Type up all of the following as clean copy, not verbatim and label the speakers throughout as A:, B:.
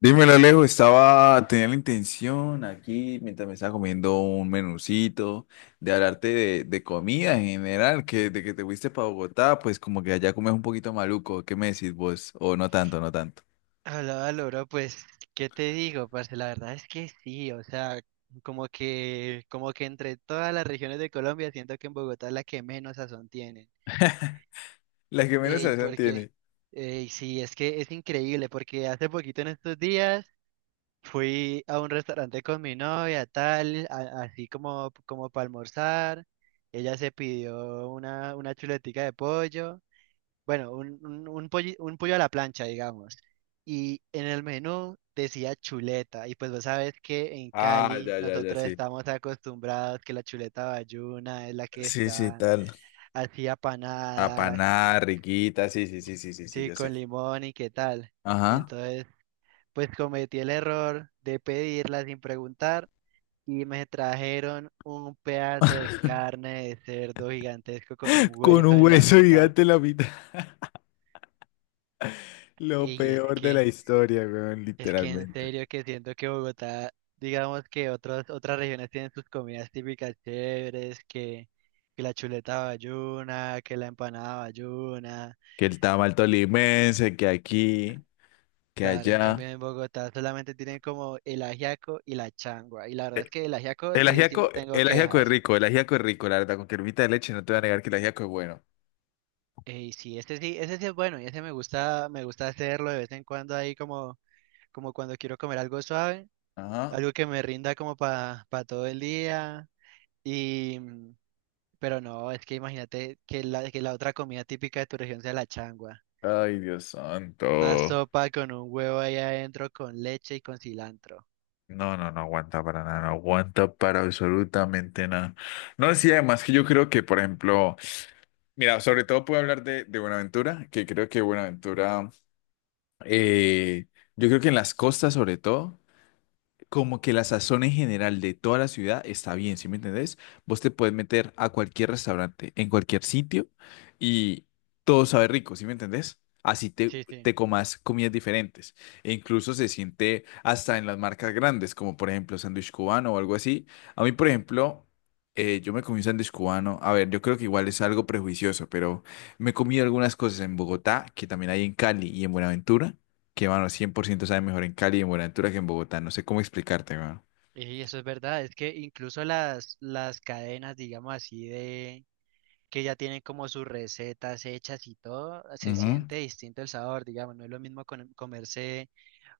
A: Dímelo, Alejo, tenía la intención aquí, mientras me estaba comiendo un menucito, de hablarte de comida en general, que de que te fuiste para Bogotá, pues como que allá comes un poquito maluco. ¿Qué me decís vos? O no tanto, no tanto.
B: Hablaba Loro, pues, ¿qué te digo, parce? La verdad es que sí, o sea, como que entre todas las regiones de Colombia siento que en Bogotá es la que menos sazón tienen.
A: La que menos
B: Ey,
A: sazón
B: porque,
A: tiene.
B: Ey, sí, es que es increíble, porque hace poquito en estos días fui a un restaurante con mi novia, tal, así como, como para almorzar. Ella se pidió una chuletica de pollo. Bueno, un pollo a la plancha, digamos. Y en el menú decía chuleta. Y pues vos sabes que en
A: Ah,
B: Cali
A: ya, ya, ya,
B: nosotros
A: sí.
B: estamos acostumbrados que la chuleta bayuna es la que
A: Sí, sí,
B: está
A: tal.
B: así apanada,
A: Apanada, riquita, sí, sí, sí, sí, sí, sí,
B: sí,
A: yo
B: con
A: sé.
B: limón y qué tal.
A: Ajá.
B: Entonces, pues cometí el error de pedirla sin preguntar y me trajeron un pedazo de carne de cerdo gigantesco con un
A: Con
B: hueso
A: un
B: en la
A: hueso
B: mitad.
A: gigante en la mitad. Lo
B: Y es
A: peor de la
B: que...
A: historia, weón,
B: Es que en
A: literalmente.
B: serio que siento que Bogotá, digamos que otras regiones tienen sus comidas típicas chéveres, que la chuleta bayuna, que la empanada bayuna.
A: Que el tamal tolimense, que aquí. Que
B: Claro, en
A: allá.
B: cambio en Bogotá solamente tienen como el ajiaco y la changua. Y la verdad
A: Eh,
B: es que el ajiaco sí, sí no tengo
A: El ajiaco es
B: quejas.
A: rico, el ajiaco es rico, la verdad, con cremita de leche no te voy a negar que el ajiaco es bueno.
B: Y sí, este sí, ese sí es bueno y ese me gusta hacerlo de vez en cuando ahí como, como cuando quiero comer algo suave,
A: Ajá.
B: algo que me rinda como para todo el día. Y... mm, Pero no, es que imagínate que la otra comida típica de tu región sea la changua.
A: Ay, Dios
B: Una
A: santo.
B: sopa con un huevo ahí adentro, con leche y con cilantro.
A: No, no, no aguanta para nada, no aguanta para absolutamente nada. No, sí, además que yo creo que, por ejemplo, mira, sobre todo puedo hablar de Buenaventura, que creo que Buenaventura, eh, yo creo que en las costas sobre todo. Como que la sazón en general de toda la ciudad está bien, ¿sí me entendés? Vos te puedes meter a cualquier restaurante, en cualquier sitio y todo sabe rico, ¿sí me entendés? Así te,
B: Sí, sí.
A: te comas comidas diferentes. E incluso se siente hasta en las marcas grandes, como por ejemplo sándwich cubano o algo así. A mí, por ejemplo, yo me comí un sándwich cubano. A ver, yo creo que igual es algo prejuicioso, pero me comí algunas cosas en Bogotá, que también hay en Cali y en Buenaventura que, mano, 100% sabe mejor en Cali y en Buenaventura que en Bogotá. No sé cómo explicarte, mano.
B: Y eso es verdad, es que incluso las cadenas, digamos así, de que ya tienen como sus recetas hechas y todo, se
A: Ujú.
B: siente distinto el sabor, digamos, no es lo mismo comerse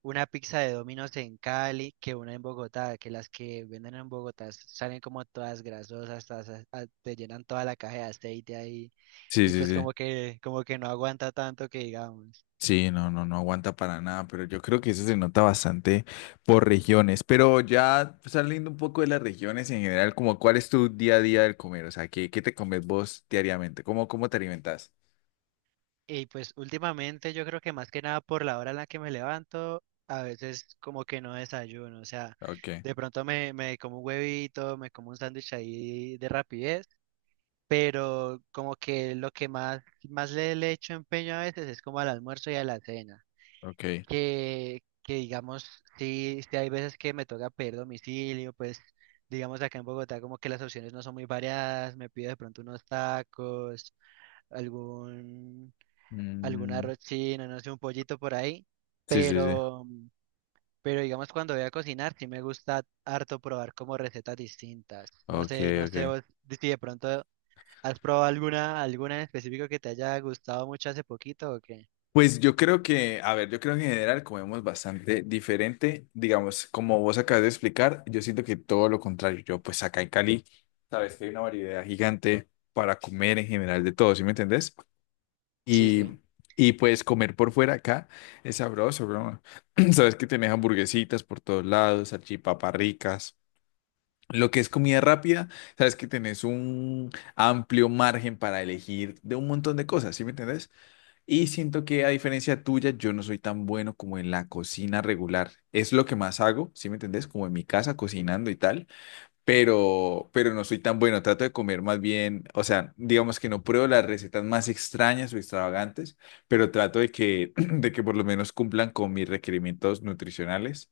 B: una pizza de Domino's en Cali que una en Bogotá, que las que venden en Bogotá salen como todas grasosas, todas, te llenan toda la caja de aceite ahí.
A: Sí,
B: Y
A: sí,
B: pues
A: sí.
B: como que no aguanta tanto que digamos.
A: Sí, no, no, no aguanta para nada, pero yo creo que eso se nota bastante por regiones. Pero ya saliendo un poco de las regiones en general, como cuál es tu día a día del comer, o sea, ¿qué, qué te comes vos diariamente? ¿Cómo te alimentas?
B: Y pues últimamente yo creo que más que nada por la hora en la que me levanto, a veces como que no desayuno, o sea,
A: Ok,
B: de pronto me como un huevito, me como un sándwich ahí de rapidez, pero como que lo que más, más le echo empeño a veces es como al almuerzo y a la cena.
A: ok.
B: que, que digamos, sí, sí hay veces que me toca pedir domicilio, pues digamos acá en Bogotá como que las opciones no son muy variadas, me pido de pronto unos tacos, algún, algún
A: Mm,
B: arroz chino, no sé, un pollito por ahí,
A: sí, sí, sí.
B: pero, pero digamos cuando voy a cocinar sí me gusta harto probar como recetas distintas, no
A: Ok,
B: sé, no sé
A: ok.
B: vos si de pronto has probado alguna, alguna en específico que te haya gustado mucho hace poquito o qué.
A: Pues yo creo que, a ver, yo creo que en general comemos bastante diferente, digamos, como vos acabas de explicar, yo siento que todo lo contrario, yo pues acá en Cali, sabes que hay una variedad gigante para comer en general de todo, ¿sí me entendés?
B: Sí,
A: Y,
B: sí,
A: y pues comer por fuera acá es sabroso, bro. Sabes que tenés hamburguesitas por todos lados, salchipapas ricas. Lo que es comida rápida, sabes que tenés un amplio margen para elegir de un montón de cosas, ¿sí me entendés? Y siento que a diferencia tuya, yo no soy tan bueno como en la cocina regular. Es lo que más hago, ¿sí me entendés? Como en mi casa cocinando y tal, pero no soy tan bueno. Trato de comer más bien, o sea, digamos que no pruebo las recetas más extrañas o extravagantes, pero trato de que, de que por lo menos cumplan con mis requerimientos nutricionales.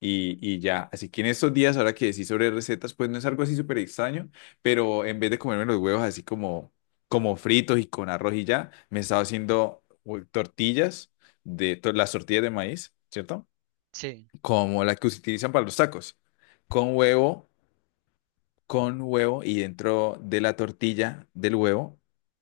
A: Y ya, así que en estos días, ahora que decís sobre recetas, pues no es algo así súper extraño, pero en vez de comerme los huevos así como, como fritos y con arroz y ya, me he estado haciendo tortillas, de las tortillas de maíz, ¿cierto?
B: sí,
A: Como las que se utilizan para los tacos, con huevo con huevo y dentro de la tortilla del huevo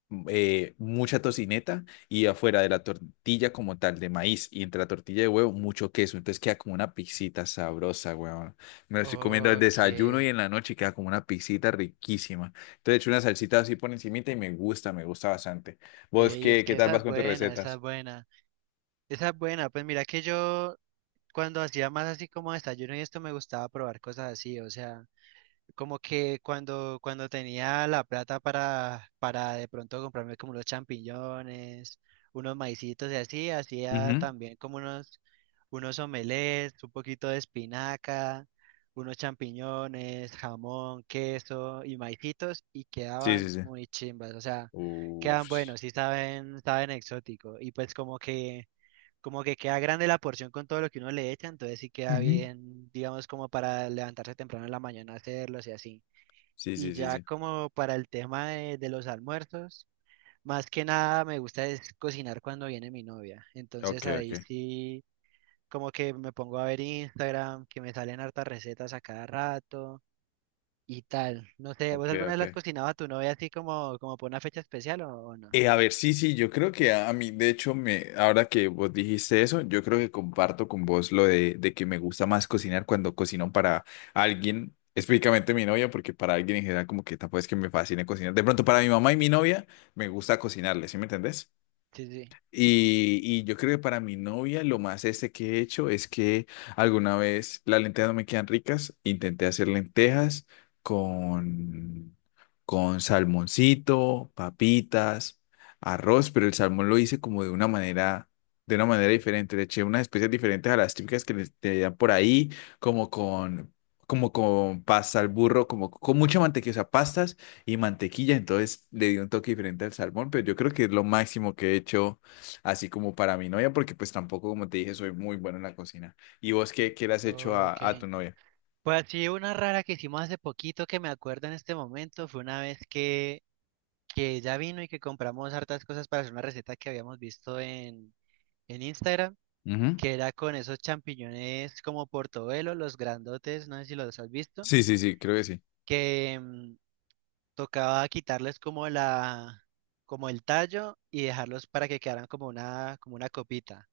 A: mucha tocineta y afuera de la tortilla como tal de maíz y entre la tortilla de huevo mucho queso. Entonces queda como una pizzita sabrosa, huevón. Me lo estoy comiendo al desayuno y
B: ok.
A: en la noche queda como una pizzita riquísima. Entonces he hecho una salsita así por encimita y me gusta bastante. ¿Vos
B: Ey, es
A: qué, qué
B: que
A: tal
B: esa
A: vas
B: es
A: con tus
B: buena, esa es
A: recetas?
B: buena. Esa es buena, pues mira que yo cuando hacía más así como desayuno y esto me gustaba probar cosas así, o sea, como que cuando, cuando tenía la plata para de pronto comprarme como unos champiñones, unos maicitos y así, hacía
A: Ujú.
B: también como unos, unos omelets, un poquito de espinaca, unos champiñones, jamón, queso y maicitos y
A: Sí, sí,
B: quedaban
A: sí.
B: muy chimbas, o sea, quedan
A: Uf.
B: buenos y saben, saben exótico y pues como que queda grande la porción con todo lo que uno le echa, entonces sí queda
A: Ujú.
B: bien, digamos, como para levantarse temprano en la mañana a hacerlos y así.
A: Sí,
B: Y
A: sí, sí,
B: ya
A: sí.
B: como para el tema de los almuerzos, más que nada me gusta es cocinar cuando viene mi novia. Entonces
A: Ok,
B: ahí
A: ok.
B: sí, como que me pongo a ver Instagram, que me salen hartas recetas a cada rato y tal. No sé, ¿vos
A: Ok,
B: alguna vez
A: ok.
B: las cocinaba a tu novia así como, como por una fecha especial o no?
A: A ver, sí, sí, yo creo que a mí, de hecho, ahora que vos dijiste eso, yo creo que comparto con vos lo de que me gusta más cocinar cuando cocino para alguien, específicamente mi novia, porque para alguien en general como que tampoco es que me fascine cocinar. De pronto, para mi mamá y mi novia, me gusta cocinarle, ¿sí me entendés?
B: Sí, sí.
A: Y yo creo que para mi novia lo más este que he hecho es que alguna vez las lentejas no me quedan ricas, intenté hacer lentejas con, con salmoncito, papitas, arroz, pero el salmón lo hice como de una manera diferente, le eché unas especias diferentes a las típicas que le te dan por ahí, como con, como con pasta al burro, como con mucha mantequilla, o sea, pastas y mantequilla, entonces le di un toque diferente al salmón, pero yo creo que es lo máximo que he hecho así como para mi novia, porque pues tampoco, como te dije, soy muy bueno en la cocina. ¿Y vos qué, qué le has hecho a,
B: Ok.
A: a tu novia?
B: Pues sí, una rara que hicimos hace poquito que me acuerdo en este momento fue una vez que ella vino y que compramos hartas cosas para hacer una receta que habíamos visto en Instagram,
A: Ujú.
B: que era con esos champiñones como portobelo, los grandotes, no sé si los has visto,
A: Sí, sí, sí, creo que sí.
B: que mm, tocaba quitarles como como el tallo y dejarlos para que quedaran como una copita.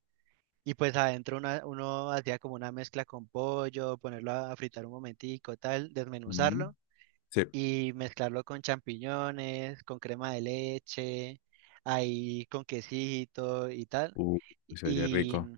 B: Y pues adentro uno hacía como una mezcla con pollo, ponerlo a fritar un momentico, tal,
A: Ujú.
B: desmenuzarlo
A: Sí.
B: y mezclarlo con champiñones, con crema de leche, ahí con quesito y tal.
A: Uh, se oye
B: Y,
A: rico.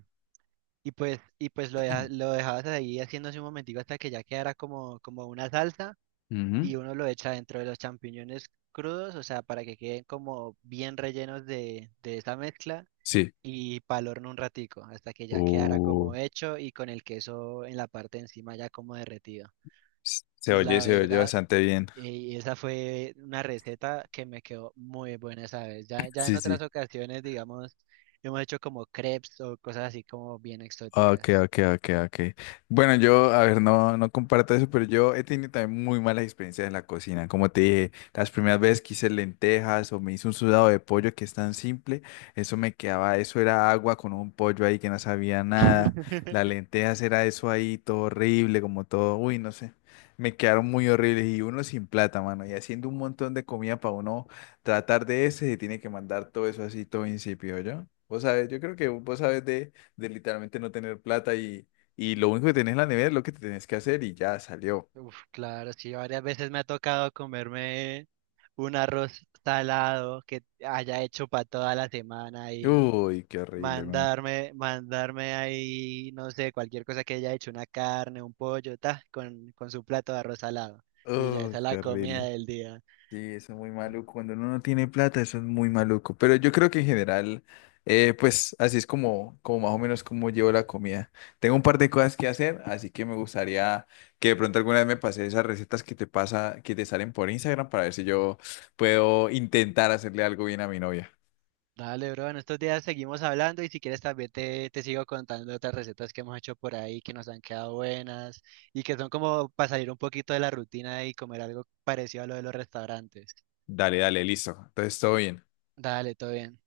B: lo dejabas ahí haciéndose un momentico hasta que ya quedara como, como una salsa
A: Ujú.
B: y uno lo echa dentro de los champiñones crudos, o sea, para que queden como bien rellenos de esa mezcla
A: Sí.
B: y pa'l horno un ratico hasta que ya quedara
A: Uh,
B: como hecho y con el queso en la parte de encima ya como derretido.
A: se
B: Y
A: oye,
B: la
A: se oye
B: verdad...
A: bastante bien.
B: Y esa fue una receta que me quedó muy buena esa vez. Ya en
A: Sí, sí.
B: otras ocasiones, digamos, hemos hecho como crepes o cosas así como bien
A: Ok,
B: exóticas.
A: ok, ok, ok. Bueno, yo, a ver, no, no comparto eso, pero yo he tenido también muy malas experiencias en la cocina. Como te dije, las primeras veces que hice lentejas o me hice un sudado de pollo que es tan simple, eso me quedaba, eso era agua con un pollo ahí que no sabía nada. Las lentejas era eso ahí, todo horrible, como todo, uy, no sé. Me quedaron muy horribles y uno sin plata, mano, y haciendo un montón de comida para uno tratar de ese, se tiene que mandar todo eso así, todo insípido, ¿yo? Vos sabés, yo creo que vos sabés de literalmente no tener plata y lo único que tenés en la nevera es lo que te tenés que hacer y ya salió.
B: Uf, claro, sí, varias veces me ha tocado comerme un arroz salado que haya hecho para toda la semana y
A: Uy, qué horrible, man.
B: mandarme ahí, no sé, cualquier cosa que haya hecho, una carne, un pollo, ta, con su plato de arroz salado. Y ya esa
A: Uy,
B: es
A: qué
B: la comida
A: horrible.
B: del día.
A: Sí, eso es muy maluco. Cuando uno no tiene plata, eso es muy maluco. Pero yo creo que en general, pues así es como más o menos como llevo la comida. Tengo un par de cosas que hacer, así que me gustaría que de pronto alguna vez me pase esas recetas que te pasa, que te salen por Instagram para ver si yo puedo intentar hacerle algo bien a mi novia.
B: Dale, bro, en estos días seguimos hablando y si quieres también te sigo contando otras recetas que hemos hecho por ahí que nos han quedado buenas y que son como para salir un poquito de la rutina y comer algo parecido a lo de los restaurantes.
A: Dale, dale, listo. Entonces, todo bien.
B: Dale, todo bien.